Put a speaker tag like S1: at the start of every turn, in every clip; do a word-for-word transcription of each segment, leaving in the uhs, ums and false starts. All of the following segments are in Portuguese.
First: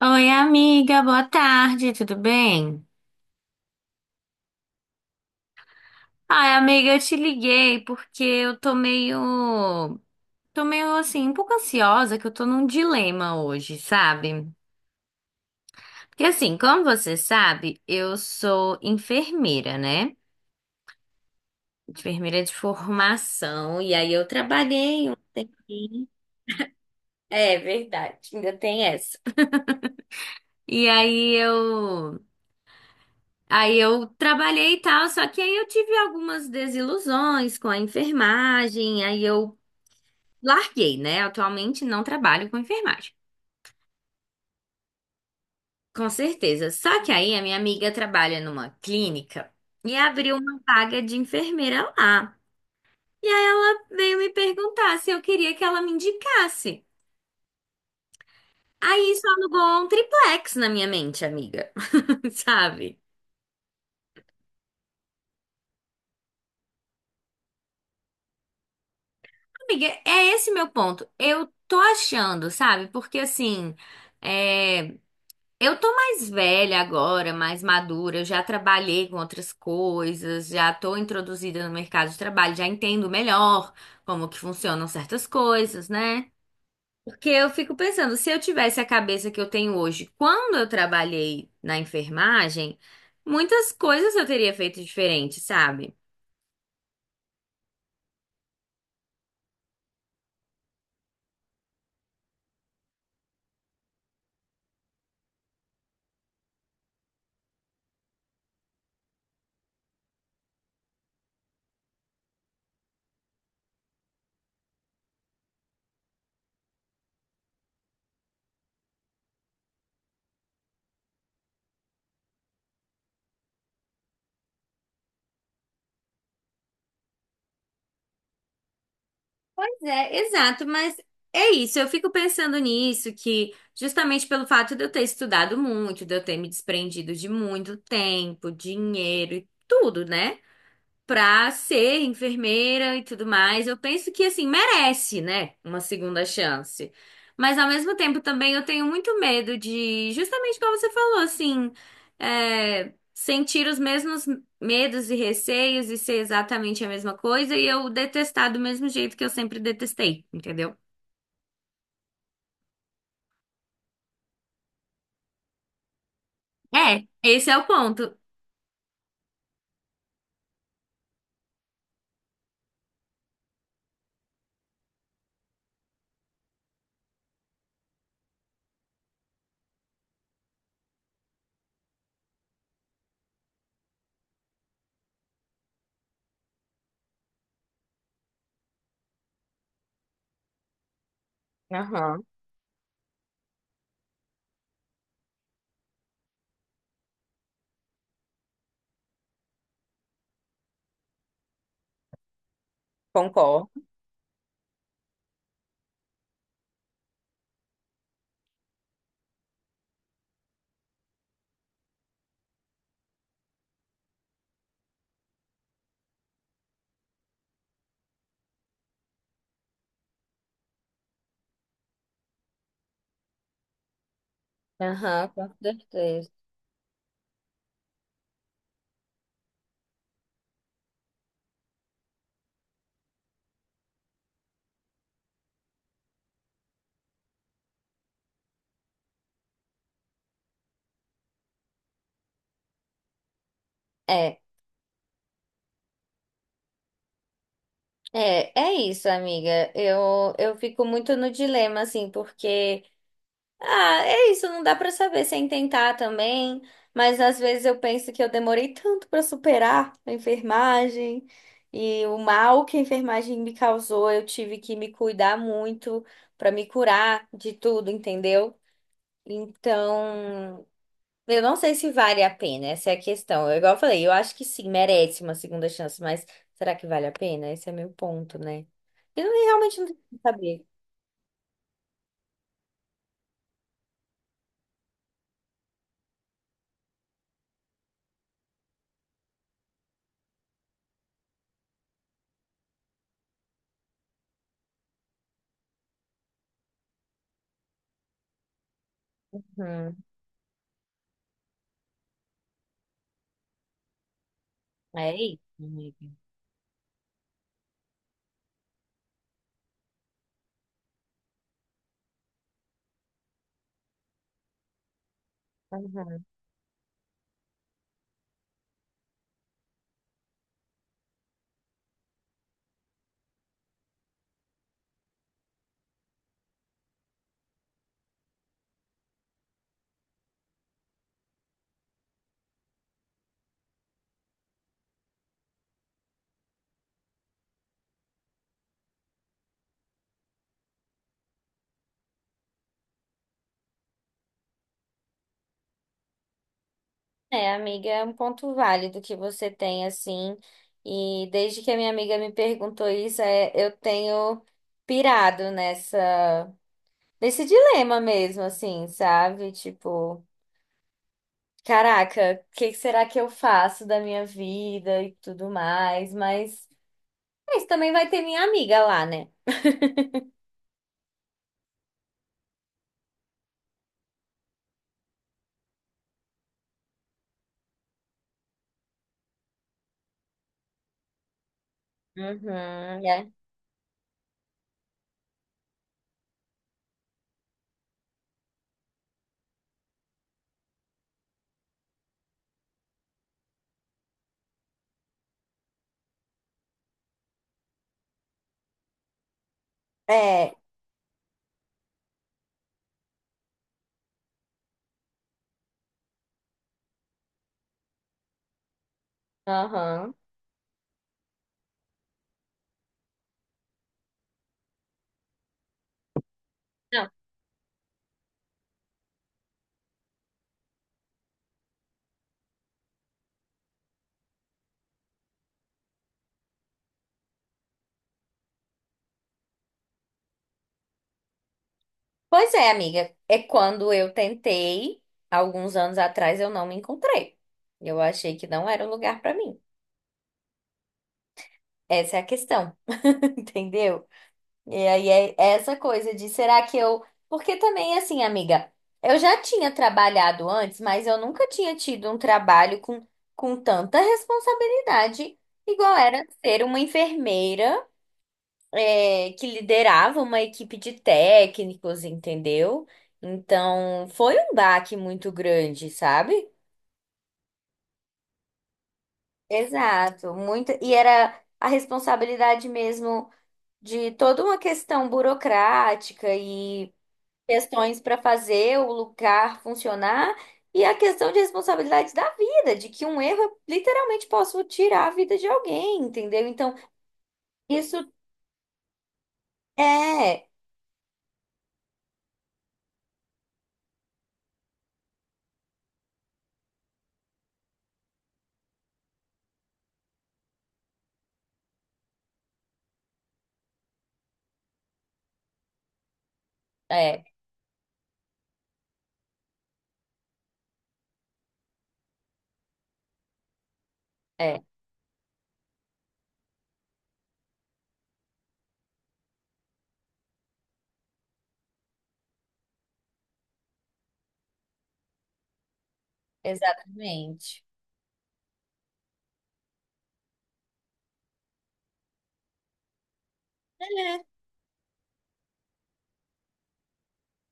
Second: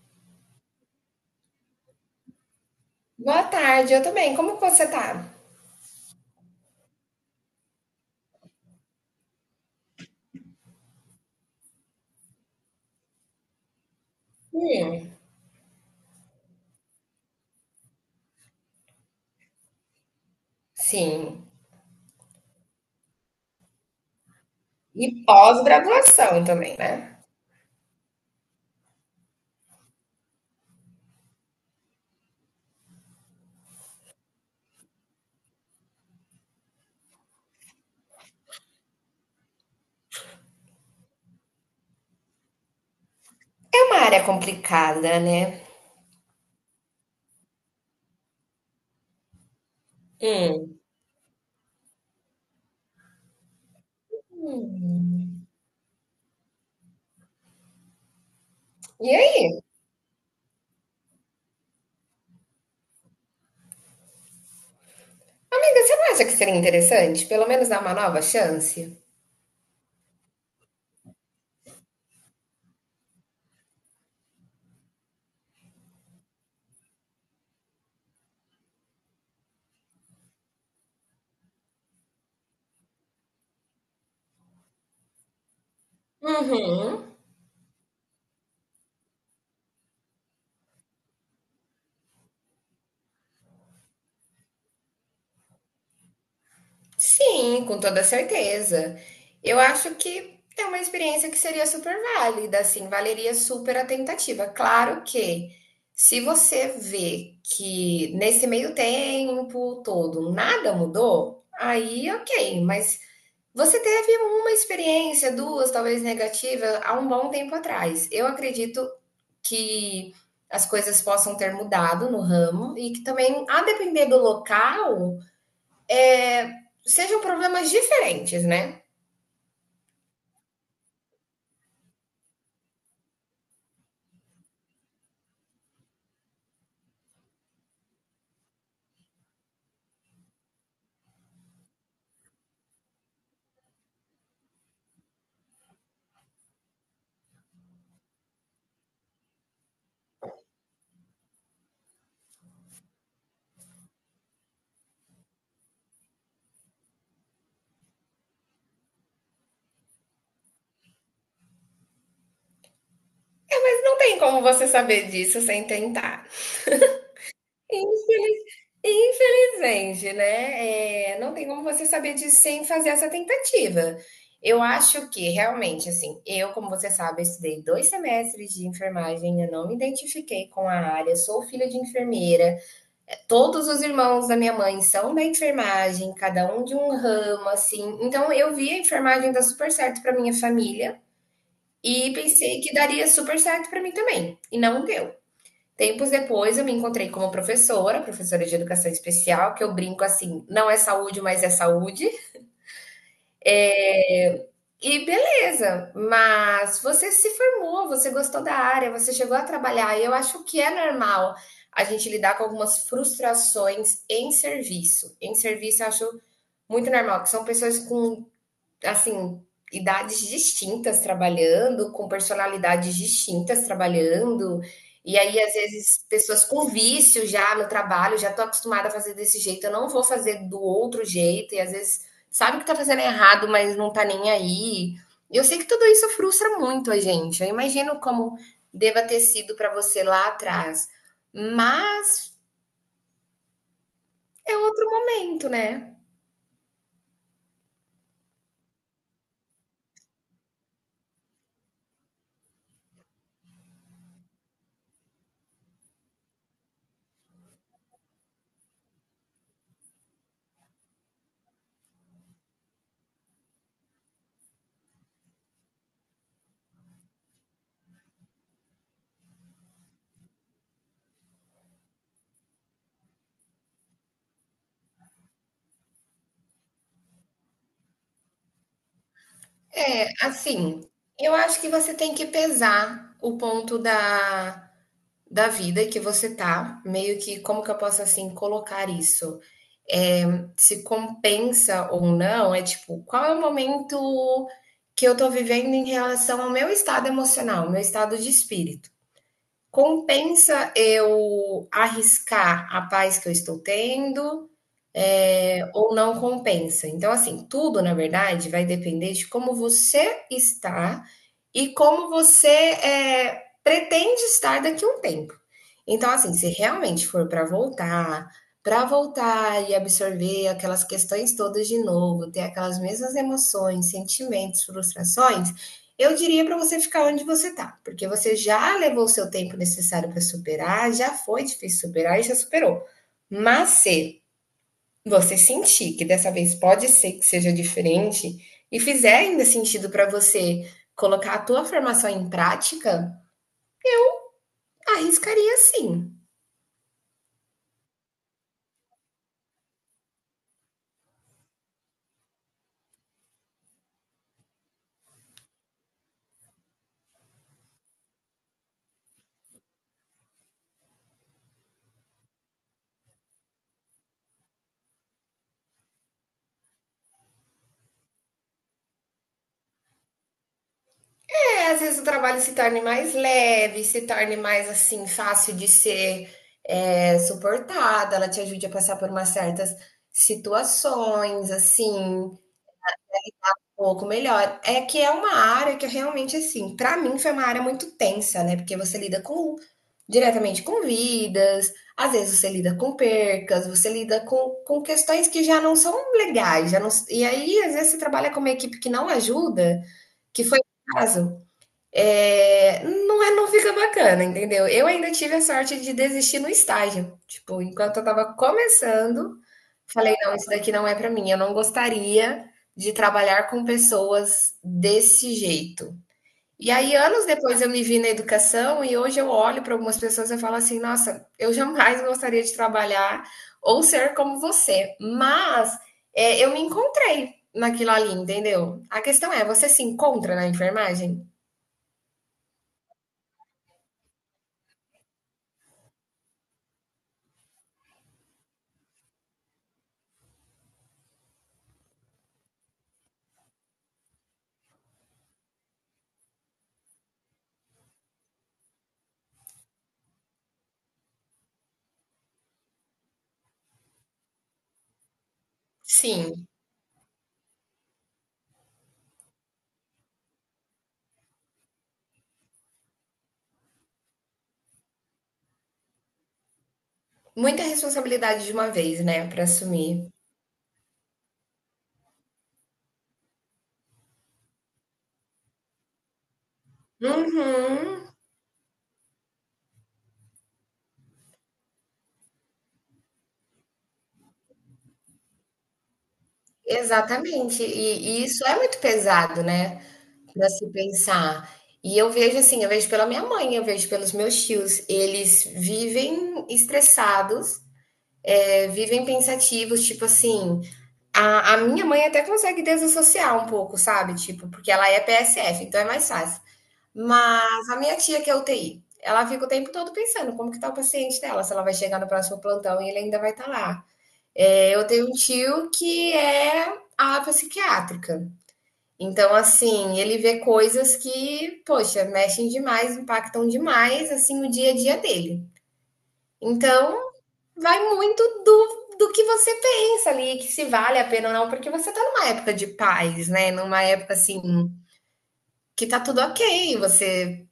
S1: Oi, amiga, boa tarde, tudo bem?
S2: Boa tarde, eu também. Como que você tá?
S1: Ai, amiga, eu te liguei porque eu tô meio. Tô meio assim, um pouco ansiosa, que eu tô num dilema hoje, sabe?
S2: Hum,
S1: Porque assim, como você sabe, eu sou enfermeira, né?
S2: sim.
S1: Enfermeira de formação, e aí eu trabalhei. um-
S2: E pós-graduação também, né?
S1: É verdade, ainda tem essa. E aí eu. Aí eu trabalhei e tal, só que aí eu tive algumas desilusões com a enfermagem, aí eu larguei, né? Atualmente não trabalho com enfermagem.
S2: É uma área complicada, né?
S1: Com certeza. Só que aí a minha amiga trabalha numa clínica e abriu uma
S2: Hum.
S1: vaga de enfermeira lá. E aí ela veio me
S2: Hum.
S1: perguntar se eu queria que ela me indicasse.
S2: E
S1: Aí isso
S2: aí?
S1: alugou um triplex na minha mente, amiga. Sabe?
S2: Amiga, você não acha que seria interessante pelo menos dar uma nova chance?
S1: Amiga, é esse meu ponto. Eu tô achando, sabe? Porque assim, é. Eu tô mais velha agora, mais madura, eu já trabalhei com outras coisas, já tô introduzida no mercado de trabalho, já entendo melhor como que funcionam certas coisas, né?
S2: Uhum.
S1: Porque eu fico pensando, se eu tivesse a cabeça que eu tenho hoje, quando eu trabalhei na enfermagem, muitas coisas eu teria feito diferente, sabe?
S2: Sim, com toda certeza. Eu acho que é uma experiência que seria super válida, assim, valeria super a tentativa. Claro que se você vê que nesse meio tempo todo nada mudou, aí ok, mas você teve uma experiência, duas, talvez negativa, há um bom tempo atrás. Eu acredito que as coisas possam ter mudado no ramo e que também, a depender do local é, sejam problemas diferentes, né?
S1: É, exato, mas é isso. Eu fico pensando nisso, que justamente pelo fato de eu ter estudado muito, de eu ter me desprendido de muito tempo, dinheiro e tudo, né? Pra ser enfermeira e tudo mais. Eu penso que, assim, merece, né? Uma segunda chance. Mas, ao mesmo tempo, também eu tenho muito medo de, justamente como você falou, assim, é, sentir os mesmos medos e receios e ser exatamente a mesma coisa e eu detestar do mesmo jeito que eu sempre detestei, entendeu?
S2: É, mas não tem como você saber disso sem tentar.
S1: É, esse é o ponto.
S2: Infelizmente, né? É, não tem como você saber disso sem fazer essa tentativa. Eu acho que realmente, assim, eu, como você sabe, estudei dois semestres de enfermagem, eu não me identifiquei com a área, sou filha de enfermeira. Todos os irmãos da minha mãe são da enfermagem, cada um de um ramo, assim. Então, eu vi a enfermagem dar super certo para minha família, e
S1: Aham,
S2: pensei que daria super certo para mim também, e não deu. Tempos depois eu me encontrei como professora, professora de educação especial, que eu brinco assim, não é saúde, mas é saúde.
S1: concordo.
S2: E beleza, mas você se formou, você gostou da área, você chegou a trabalhar, e eu acho que é normal a gente lidar com algumas frustrações em serviço. Em serviço eu acho muito normal, que são pessoas com assim, idades distintas trabalhando, com personalidades distintas trabalhando. E
S1: Aham,
S2: aí,
S1: com
S2: às vezes,
S1: certeza.
S2: pessoas com vício já no trabalho, já estou acostumada a fazer desse jeito, eu não vou fazer do outro jeito, e às vezes sabe que está fazendo errado, mas não está nem aí. Eu sei que tudo isso frustra muito a gente. Eu imagino como deva ter sido para você lá atrás. Mas
S1: É.
S2: é outro momento, né?
S1: É, é isso, amiga. Eu, eu fico muito no dilema, assim, porque, ah, é isso, não dá pra saber sem tentar também, mas às vezes eu penso que eu demorei tanto pra superar a enfermagem e o mal que a enfermagem me causou, eu tive que me cuidar muito pra me curar de tudo, entendeu? Então. Eu não sei se vale a pena, essa é a questão. Eu, igual eu falei, eu acho que sim, merece uma segunda chance, mas será que vale a pena? Esse é meu ponto, né? Eu não- Realmente não tenho
S2: É,
S1: como saber.
S2: assim, eu acho que você tem que pesar o ponto da, da vida que você tá, meio que como que eu posso assim colocar isso? É, Se compensa ou não, é tipo, qual é o momento que eu tô vivendo em relação ao meu estado emocional, meu estado de espírito?
S1: Uhum.
S2: Compensa eu arriscar a paz que eu estou tendo?
S1: É isso,
S2: É, ou
S1: amiga.
S2: não compensa. Então, assim, tudo, na verdade, vai depender de como você está e como você é, pretende estar daqui a um tempo. Então,
S1: Uhum.
S2: assim, se realmente for para voltar, para voltar e absorver aquelas questões todas de novo, ter aquelas mesmas emoções, sentimentos, frustrações, eu diria para você ficar onde você está, porque você já levou o seu tempo necessário para superar, já foi difícil superar e já superou. Mas se você sentir que dessa vez pode ser que seja diferente e fizer ainda sentido para você colocar a tua formação em prática, arriscaria sim.
S1: É, amiga, é um ponto válido que você tem, assim. E desde que a minha amiga me perguntou isso, é, eu tenho pirado nessa, nesse dilema mesmo, assim, sabe? Tipo. Caraca, o que será que eu faço da minha vida e tudo mais? Mas, mas também vai ter minha amiga lá, né?
S2: É, às vezes o trabalho se torne mais leve, se torne mais assim fácil de ser é, suportada, ela te ajude a passar por umas certas situações, assim,
S1: Uhum, é.
S2: um pouco melhor. É que é uma área que eu realmente, assim, pra mim foi uma área muito tensa, né? Porque você lida com diretamente com vidas, às vezes você lida com percas, você lida com, com questões que já não são legais, já não, e aí às vezes você trabalha com uma equipe que não ajuda, que
S1: É,
S2: foi o caso. É, não é, não fica bacana, entendeu? Eu ainda tive a sorte de desistir no estágio. Tipo, enquanto eu tava começando,
S1: aham.
S2: falei, não, isso daqui não é pra mim. Eu não gostaria de trabalhar com pessoas desse jeito. E aí,
S1: Não.
S2: anos depois, eu me vi na educação e hoje eu olho para algumas pessoas e eu falo assim, nossa, eu jamais gostaria de trabalhar ou ser como você. Mas é, eu me encontrei naquilo ali, entendeu? A questão é, você se encontra na enfermagem?
S1: Pois é, amiga. É quando eu tentei, alguns anos atrás, eu não me encontrei. Eu achei que não era o lugar pra mim. Essa é a questão, entendeu? E aí é essa coisa de será que eu. Porque também, assim, amiga, eu já tinha trabalhado antes, mas eu nunca tinha tido um trabalho com, com tanta responsabilidade, igual era
S2: Sim.
S1: ser uma enfermeira, é, que liderava uma equipe de técnicos, entendeu? Então, foi um baque muito grande, sabe?
S2: Muita responsabilidade de uma vez, né, para assumir.
S1: Exato, muito. E era a responsabilidade mesmo de toda uma questão burocrática e. Questões
S2: Uhum,
S1: para fazer o lugar funcionar e a questão de responsabilidade da vida, de que um erro literalmente posso tirar a vida de alguém, entendeu? Então,
S2: exatamente. E
S1: isso
S2: e isso é muito pesado, né,
S1: é,
S2: para se pensar. E eu vejo assim, eu vejo pela minha mãe, eu vejo pelos meus tios, eles vivem estressados, eh, vivem pensativos, tipo assim, a a minha mãe até consegue desassociar um pouco, sabe, tipo, porque ela é P S F, então é mais fácil.
S1: é,
S2: Mas a minha tia que é U T I, ela fica o tempo todo pensando como que tá o paciente dela, se ela vai chegar no próximo plantão e ele ainda vai estar lá.
S1: é,
S2: É, eu tenho um tio que é ala psiquiátrica. Então, assim, ele vê coisas que, poxa, mexem demais, impactam demais, assim, o dia a dia dele. Então,
S1: exatamente.
S2: vai muito do, do que você pensa ali, que se vale a pena ou não, porque você tá numa época de paz, né? Numa época,
S1: É,
S2: assim, que tá tudo ok, você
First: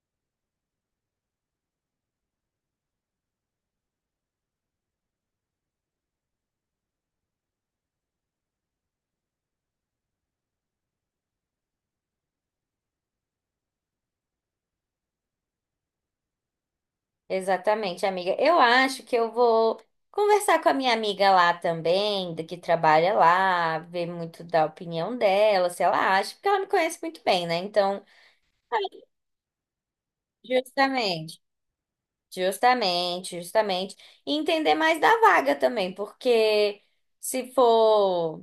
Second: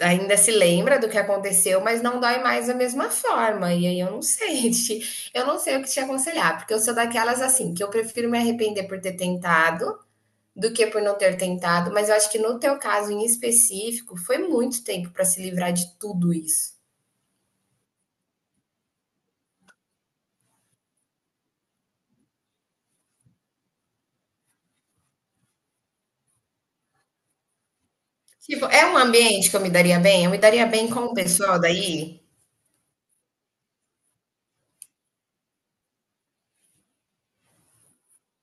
S2: ainda se lembra do que aconteceu, mas não dói mais da mesma forma. E aí eu não sei, te- eu não sei o que te aconselhar, porque eu sou daquelas assim, que eu prefiro me arrepender por ter tentado do que por não ter tentado, mas eu acho que no teu caso em específico, foi muito tempo para se livrar de tudo isso.
S1: exatamente, amiga. Eu acho que eu vou conversar com a minha amiga lá também, da que trabalha lá, ver muito da opinião dela, se ela acha, porque ela me conhece muito bem, né? Então,
S2: Tipo,
S1: é,
S2: é um ambiente que eu me daria bem? Eu me daria bem com o
S1: justamente.
S2: pessoal daí?
S1: Justamente, justamente. E entender mais da vaga também, porque se for,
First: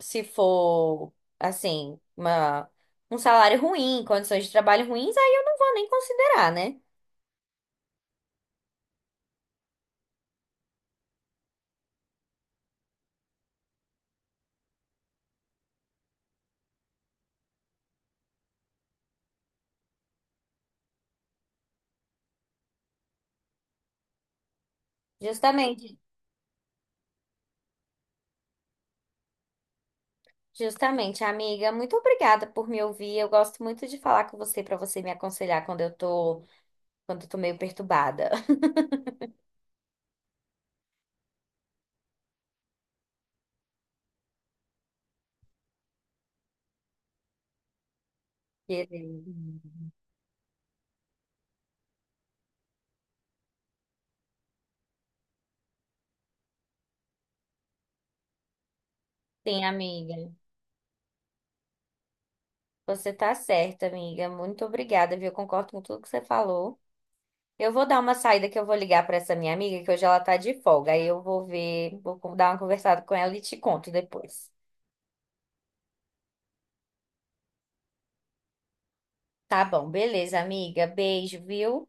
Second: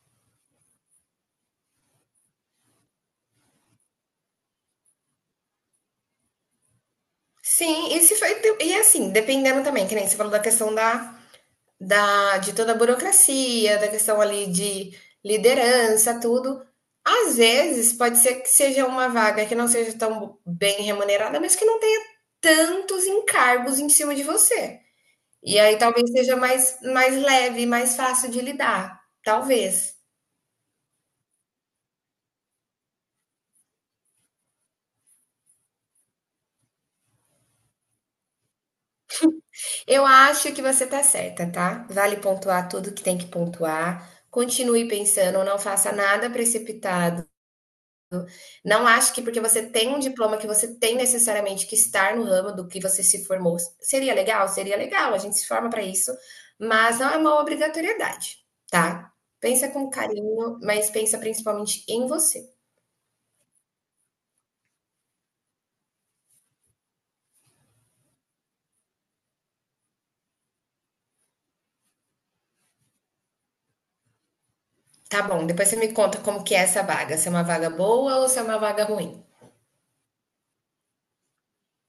S1: se for, assim, uma, um salário ruim, condições de trabalho ruins, aí eu não vou nem considerar, né?
S2: Sim, e se foi, e assim, dependendo também, que nem você falou da questão da da, de toda a burocracia, da questão ali de liderança, tudo. Às vezes pode ser que seja uma vaga que não seja tão bem remunerada, mas que não tenha tantos encargos em cima de você. E aí
S1: Justamente,
S2: talvez seja mais, mais leve, mais fácil de lidar. Talvez.
S1: justamente, amiga. Muito obrigada por me ouvir. Eu gosto muito de falar com você para você me aconselhar quando eu tô, quando eu tô meio perturbada.
S2: Eu acho que você tá certa, tá? Vale pontuar tudo que tem que pontuar. Continue pensando, não faça nada precipitado. Não
S1: Beleza.
S2: acho que porque você tem um diploma que você tem necessariamente que estar no ramo do que você se formou. Seria legal? Seria legal, a gente se forma para isso, mas não é uma obrigatoriedade, tá?
S1: Sim,
S2: Pensa com
S1: amiga.
S2: carinho, mas pensa principalmente em você.
S1: Você tá certa, amiga. Muito obrigada, viu? Eu concordo com tudo que você falou. Eu vou dar uma saída que eu vou ligar para essa minha amiga, que hoje ela tá de folga. Aí eu vou ver, vou con- dar uma conversada com ela e te conto depois.
S2: Tá bom, depois você me conta como que é essa vaga, se é uma vaga boa ou se é uma vaga ruim.
S1: Tá bom, beleza, amiga. Beijo, viu?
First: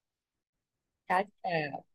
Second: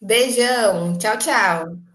S2: Beijão, tchau,
S1: Tchau, tchau.
S2: tchau.